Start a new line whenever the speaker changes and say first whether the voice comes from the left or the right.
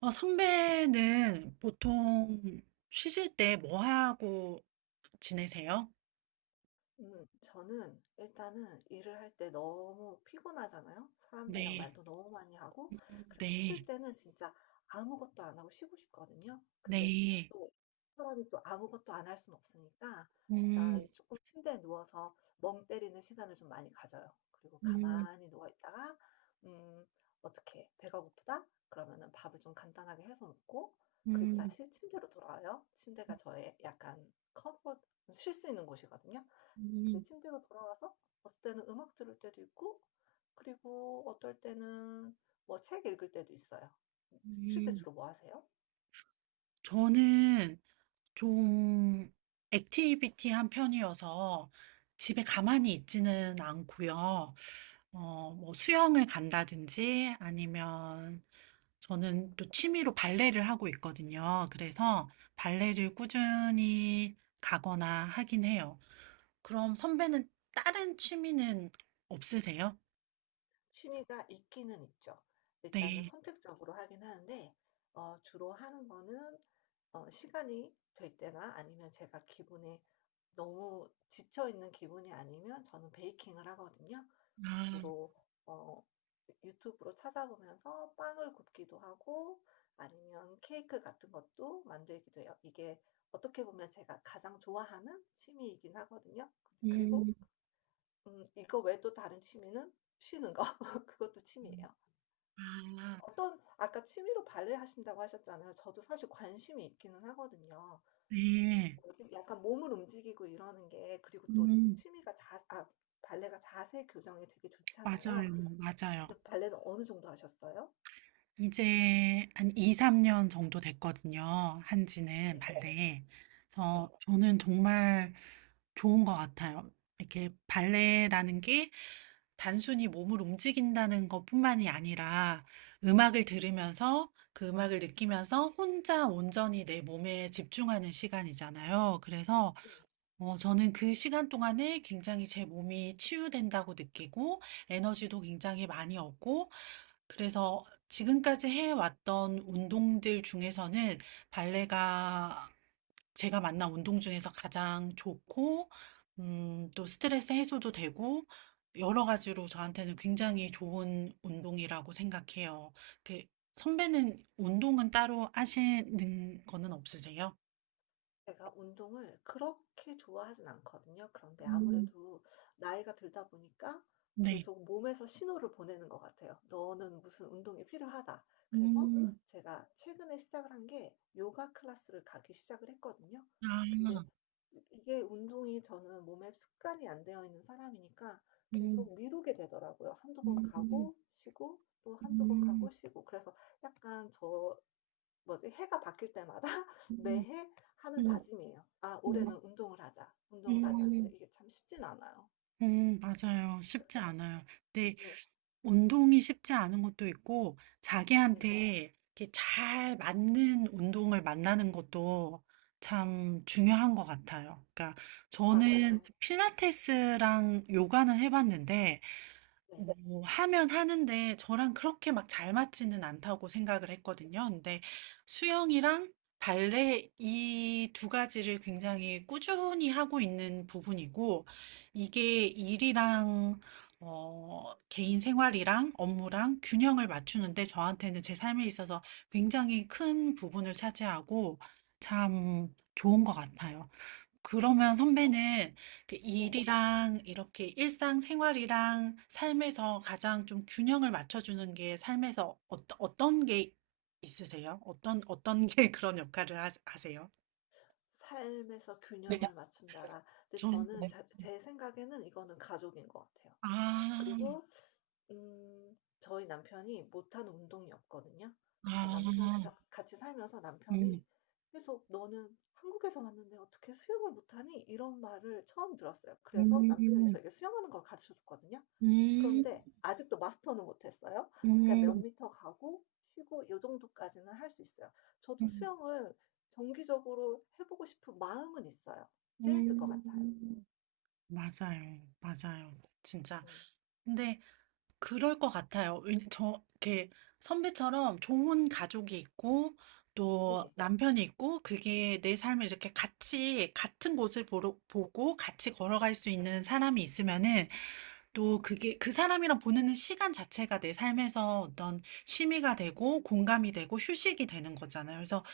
right: 선배는 보통 쉬실 때 뭐 하고 지내세요?
left: 저는 일단은 일을 할 때 너무 피곤하잖아요. 사람들이랑
right: 네,
left: 말도 너무 많이 하고 그래서
right: 네,
left: 쉴 때는 진짜 아무것도 안 하고 쉬고 싶거든요. 근데
right: 네.
left: 또 사람이 또 아무것도 안 할 수는 없으니까
right: 음,
left: 일단 조금 침대에 누워서 멍 때리는 시간을 좀 많이 가져요. 그리고
right: 음,
left: 가만히 누워 있다가 음 어떻게 배가 고프다? 그러면은 밥을 좀 간단하게 해서 먹고 그리고
right: 음,
left: 다시 침대로 돌아와요. 침대가 저의 약간 컴포트 쉴 수 있는 곳이거든요. 그
right: 음,
left: 침대로 돌아와서 어떨 때는 음악 들을 때도 있고 그리고 어떨 때는 뭐 책 읽을 때도 있어요. 쉴 때
right: 음.
left: 주로 뭐 하세요?
right: 저는 좀 액티비티한 편이어서 집에 가만히 있지는 않고요. 뭐 수영을 간다든지 아니면 저는 또 취미로 발레를 하고 있거든요. 그래서 발레를 꾸준히 가거나 하긴 해요. 그럼 선배는 다른 취미는 없으세요?
left: 취미가 있기는 있죠. 일단은
right: 네.
left: 선택적으로 하긴 하는데 주로 하는 거는 시간이 될 때나 아니면 제가 기분에 너무 지쳐 있는 기분이 아니면 저는 베이킹을 하거든요. 그러니까
right: 아,
left: 주로 어 유튜브로 찾아보면서 빵을 굽기도 하고 아니면 케이크 같은 것도 만들기도 해요. 이게 어떻게 보면 제가 가장 좋아하는 취미이긴 하거든요. 그리고
right: 음,
left: 이거 외에 또 다른 취미는 쉬는 거 그것도 취미예요.
right: 아,
left: 어떤 아까 취미로 발레 하신다고 하셨잖아요. 저도 사실 관심이 있기는 하거든요.
right: 네.
left: 지 약간 몸을 움직이고 이러는 게 그리고 또
right: 음,
left: 취미가 발레가 자세 교정에 되게
right: 맞아요.
left: 좋잖아요.
right: 맞아요.
left: 근데 발레는 어느 정도 하셨어요?
right: 이제 한 2, 3년 정도 됐거든요. 한지는
left: 네,
right: 발레.
left: 네,
right: 그래서 저는 정말 좋은 것 같아요. 이렇게 발레라는 게 단순히 몸을 움직인다는 것뿐만이 아니라 음악을 들으면서 그 음악을 느끼면서 혼자 온전히 내 몸에 집중하는 시간이잖아요. 그래서
left: 네.
right: 저는 그 시간 동안에 굉장히 제 몸이 치유된다고 느끼고 에너지도 굉장히 많이 얻고, 그래서 지금까지 해왔던 운동들 중에서는 발레가 제가 만난 운동 중에서 가장 좋고, 또 스트레스 해소도 되고 여러 가지로 저한테는 굉장히 좋은 운동이라고 생각해요. 그 선배는 운동은 따로 하시는 거는 없으세요?
left: 제가 운동을 그렇게 좋아하진 않거든요. 그런데
right: 음.
left: 아무래도 나이가 들다 보니까
right: 네.
left: 계속 몸에서 신호를 보내는 것 같아요. "너는 무슨 운동이 필요하다." 그래서
right: 음.
left: 제가 최근에 시작을 한게 요가 클래스를 가기 시작을 했거든요.
right: 아.
left: 근데 이 이게 운동이 저는 몸에 습관이 안 되어 있는 사람이니까
right: 음.
left: 계속 미루게 되더라고요. 한두 번
right: 음. 음.
left: 가고 쉬고 또 한두 번
right: 음.
left: 가고 쉬고. 그래서 약간 뭐지? 해가 바뀔 때마다
right: 음.
left: 매해 하는 다짐이에요. '아 올해는 운동을 하자. 운동을
right: 음.
left: 하자.' 근데
right: 음.
left: 이게 참 쉽진 않아요.
right: 음. 맞아요.
left: 그
right: 쉽지 않아요. 근데
left: 네.
right: 운동이 쉽지 않은 것도 있고
left: 네.
right: 자기한테 이렇게 잘 맞는 운동을 만나는 것도 참 중요한 것 같아요. 그러니까 저는
left: 맞아요. 네.
right: 필라테스랑 요가는 해봤는데
left: 네.
right: 뭐 하면 하는데 저랑 그렇게 막 잘 맞지는 않다고 생각을 했거든요. 근데 수영이랑 발레 이 두 가지를 굉장히 꾸준히 하고 있는 부분이고, 이게 일이랑 개인 생활이랑 업무랑 균형을 맞추는데 저한테는 제 삶에 있어서 굉장히 큰 부분을 차지하고 참 좋은 것 같아요. 그러면 선배는 그
left: 네.
right: 일이랑 이렇게 일상생활이랑 삶에서 가장 좀 균형을 맞춰주는 게 삶에서 어떤 게 있으세요? 어떤 게 그런 역할을 하세요?
left: '삶에서
right: 네.
left: 균형을 맞춘다라.' 근데
right: 저는
left: 저는
right: 네.
left: 자 제 생각에는 이거는 가족인 것 같아요.
right: 아,
left: 그리고 저희 남편이 못하는 운동이 없거든요. 그래서 남편
right: 아,
left: 저 같이 살면서 남편이
right: 음,
left: 계속 "너는 한국에서 왔는데 어떻게 수영을 못하니?" 이런 말을 처음 들었어요. 그래서 남편이
right: 음,
left: 저에게 수영하는 걸 가르쳐 줬거든요.
right: 음,
left: 그런데 아직도 마스터는 못했어요. 그러니까 몇
right: 음,
left: 미터 가고 쉬고 요 정도까지는 할 수 있어요. 저도
right: 음,
left: 수영을 정기적으로 해 보고 싶은 마음은 있어요. 재밌을 것 같아요.
right: 음. 맞아요, 맞아요. 진짜.
left: 음
right: 근데 그럴 것 같아요. 왜냐 저 이렇게 선배처럼 좋은 가족이 있고 또
left: 네.
right: 남편이 있고, 그게 내 삶을 이렇게 같이 같은 곳을 보고 같이 걸어갈 수 있는 사람이 있으면은 또 그게 그 사람이랑 보내는 시간 자체가 내 삶에서 어떤 취미가 되고 공감이 되고 휴식이 되는 거잖아요. 그래서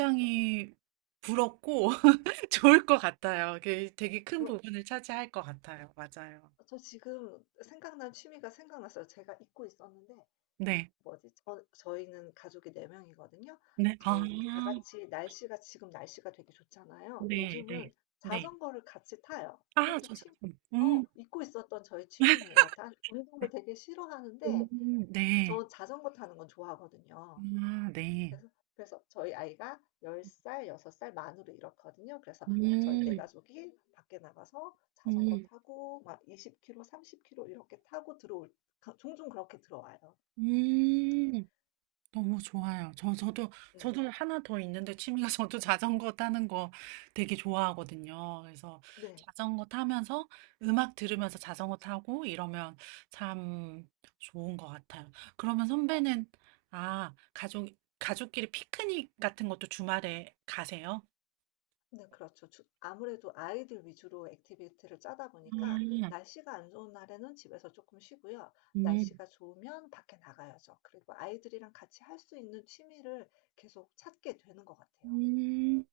left: 네.
right: 부럽고 좋을 것 같아요. 그게 되게 큰
left: 저
right: 부분을 차지할 것 같아요. 맞아요.
left: 저 지금 생각난 취미가 생각났어요. 제가 잊고 있었는데
right: 네.
left: 뭐지? 저희는 가족이 4 명이거든요.
right: 네. 아.
left: 저희 다 같이 날씨가 지금 날씨가 되게 좋잖아요.
right: 네, 네,
left: 요즘은
right: 네.
left: 자전거를 같이 타요.
right: 아,
left: 이것도
right: 저 잘,
left: 취
right: 음,
left: 어 잊고 있었던 저의 취미네요. 난 운동을
right: 네.
left: 되게 싫어하는데
right: 네.
left: 저 자전거 타는 건 좋아하거든요.
right: 아, 네.
left: 그래서 그래서 저희 아이가 10살, 6살 만으로 이렇거든요. 그래서 저희 네
right: 음,
left: 가족이 밖에 나가서 자전거
right: 음,
left: 타고 막 20km, 30km 이렇게 타고 들어올 종종 그렇게 들어와요.
right: 음. 너무 좋아요. 저, 저도,
left: 네.
right: 저도 하나 더 있는데 취미가 저도 자전거 타는 거 되게 좋아하거든요. 그래서
left: 네.
right: 자전거 타면서 음악 들으면서 자전거 타고 이러면 참 좋은 것 같아요. 그러면 선배는, 아, 가족끼리 피크닉 같은 것도 주말에 가세요?
left: 네, 그렇죠. 아무래도 아이들 위주로 액티비티를 짜다 보니까 날씨가 안 좋은 날에는 집에서 조금 쉬고요.
right: 음.
left: 날씨가 좋으면 밖에 나가야죠. 그리고 아이들이랑 같이 할 수 있는 취미를 계속 찾게 되는 것 같아요.
right: 음,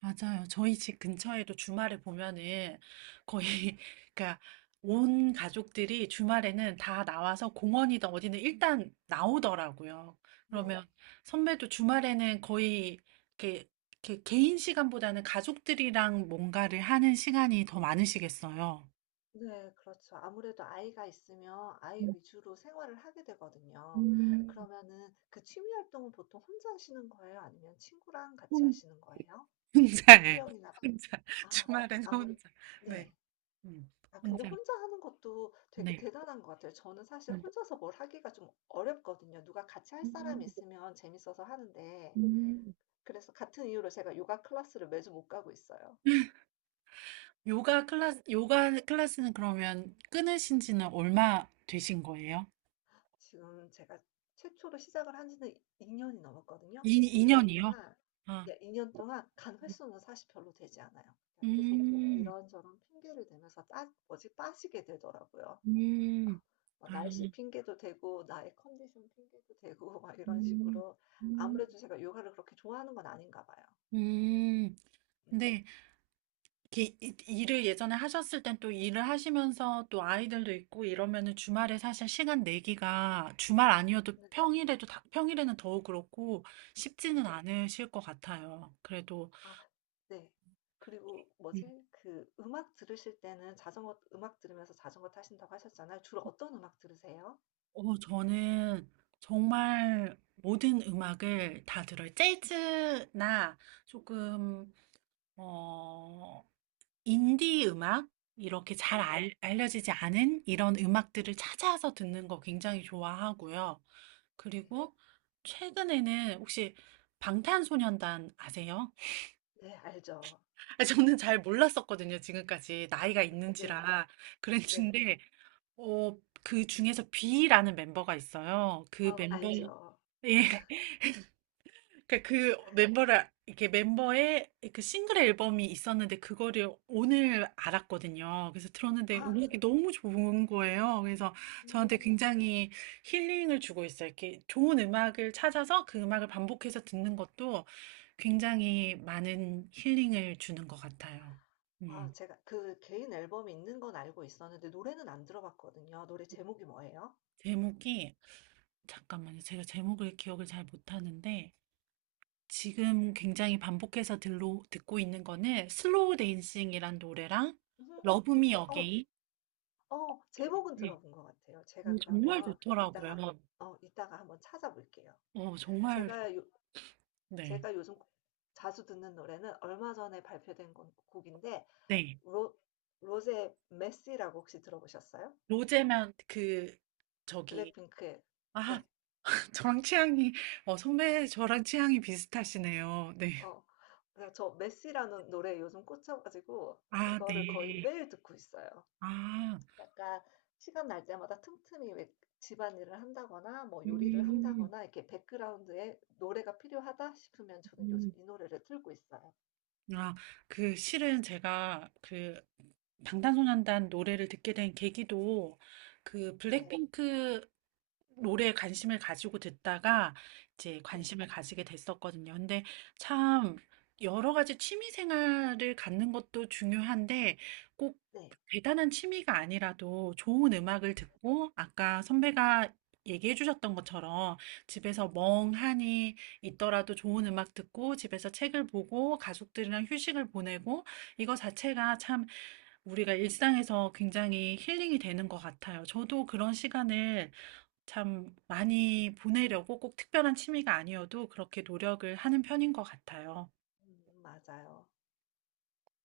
right: 맞아요. 저희 집 근처에도 주말에 보면은 거의, 그러니까 온 가족들이 주말에는 다 나와서 공원이든 어디든 일단 나오더라고요.
left: 네.
right: 그러면 선배도 주말에는 거의 이렇게, 이렇게 개인 시간보다는 가족들이랑 뭔가를 하는 시간이 더 많으시겠어요.
left: 네 그렇죠. 아무래도 아이가 있으면 아이 위주로 생활을 하게 되거든요.
right: 음,
left: 그러면은 그 취미 활동은 보통 혼자 하시는 거예요? 아니면 친구랑 같이
right: 혼-
left: 하시는 거예요?
right: 혼자예요.
left: 수영이나 혼자요. 뭐
right: 혼자.
left: 아
right: 주말엔
left: 아무래
right: 혼자. 네.
left: 네.
right: 음,
left: 아 근데
right: 혼자.
left: 혼자 하는 것도 되게
right: 네.
left: 대단한 것 같아요. 저는 사실
right: 음.
left: 혼자서 뭘 하기가 좀 어렵거든요. 누가 같이 할 사람이 있으면 재밌어서 하는데
right: 음.
left: 그래서 같은 이유로 제가 요가 클래스를 매주 못 가고 있어요.
right: 요가 클래스, 요가 클래스는 그러면 끊으신 지는 얼마 되신 거예요?
left: 지금 제가 최초로 시작을 한 지는 2 년이 넘었거든요.
right: 이,
left: 근데 2년
right: 2년이요?
left: 동안
right: 아,
left: 예 2 년 동안 간 횟수는 사실 별로 되지 않아요. 계속
right: 음,
left: 이런저런 핑계를 대면서 빠 뭐지 빠지게 되더라고요. 아
right: 음,
left: 뭐
right: 아,
left: 날씨 핑계도 되고 나의 컨디션 핑계도 되고 막 이런
right: 음,
left: 식으로
right: 음,
left: 아무래도 제가 요가를 그렇게 좋아하는 건 아닌가 봐요.
right: 음.
left: 음.
right: 근데 이렇게 일을 예전에 하셨을 땐 또 일을 하시면서 또 아이들도 있고 이러면은 주말에 사실 시간 내기가, 주말 아니어도
left: 네
right: 평일에도 평일에는 더욱 그렇고
left: 네.
right: 쉽지는 않으실 것 같아요. 그래도
left: 아 네. 그리고 뭐지 그 음악 들으실 때는 자전거 음악 들으면서 자전거 타신다고 하셨잖아요. 주로 어떤 음악 들으세요?
right: 저는 정말 모든 음악을 다 들어요. 재즈나 조금, 어, 인디 음악? 이렇게 잘
left: 네.
right: 알려지지 않은 이런 음악들을 찾아서 듣는 거 굉장히 좋아하고요.
left: 네.
right: 그리고 최근에는 혹시 방탄소년단 아세요?
left: 네 알죠.
right: 아, 저는 잘 몰랐었거든요, 지금까지. 나이가
left: 네 네네.
right: 있는지라.
left: 네.
right: 그랬는데, 어, 그 중에서 B라는 멤버가 있어요. 그
left: 아
right: 멤버, 예.
left: 알죠.
right: 그러니까 그 멤버를 이렇게 멤버의 그 싱글 앨범이 있었는데 그거를 오늘 알았거든요. 그래서 들었는데
left: 아.
right: 음악이 너무 좋은 거예요. 그래서 저한테
left: 음.
right: 굉장히 힐링을 주고 있어요. 이렇게 좋은 음악을 찾아서 그 음악을 반복해서 듣는 것도 굉장히 많은 힐링을 주는 것 같아요.
left: 아
right: 음.
left: 제가 그 개인 앨범이 있는 건 알고 있었는데 노래는 안 들어봤거든요. 노래 제목이 뭐예요?
right: 제목이 잠깐만요. 제가 제목을 기억을 잘 못하는데 지금 굉장히 반복해서 듣고 있는 거는 슬로우 댄싱이란 노래랑
left: 음.
right: 러브
left: 음.
right: 미 어게인
left: 제목은
right: 노래인데
left: 들어본 것 같아요. 제가
right: 정말
left: 그러면 이따가
right: 좋더라고요.
left: 어 이따가 한번 찾아볼게요.
right: 어, 정말
left: 제가 요
right: 네.
left: 제가 요즘 자주 듣는 노래는 얼마 전에 발표된 건 곡인데
right: 네.
left: 로 로제 메시라고 혹시 들어보셨어요?
right: 로제만 그 저기
left: 블랙핑크의
right: 아,
left: 네.
right: 저랑 취향이 선배 저랑 취향이 비슷하시네요. 네.
left: 어. 그래서 저 메시라는 노래에 요즘 꽂혀 가지고
right: 아,
left: 그거를 거의
right: 네.
left: 매일 듣고 있어요.
right: 아.
left: 약간 시간 날 때마다 틈틈이 왜 집안일을 한다거나 뭐 요리를
right: 음.
left: 한다거나 이렇게 백그라운드에 노래가 필요하다 싶으면 저는
right: 음.
left: 요즘 이 노래를 틀고 있어요.
right: 아, 그 실은 제가 그 방탄소년단 노래를 듣게 된 계기도 그
left: 네.
right: 블랙핑크 노래에 관심을 가지고 듣다가 이제
left: 네.
right: 관심을 가지게 됐었거든요. 근데 참 여러 가지 취미 생활을 갖는 것도 중요한데 꼭
left: 네.
right: 대단한 취미가 아니라도 좋은 음악을 듣고 아까 선배가 얘기해 주셨던 것처럼 집에서 멍하니 있더라도 좋은 음악 듣고 집에서 책을 보고 가족들이랑 휴식을 보내고 이거 자체가 참 우리가 일상에서 굉장히 힐링이 되는 것 같아요. 저도 그런 시간을 참 많이 보내려고 꼭 특별한 취미가 아니어도 그렇게 노력을 하는 편인 것 같아요.
left: 맞아요.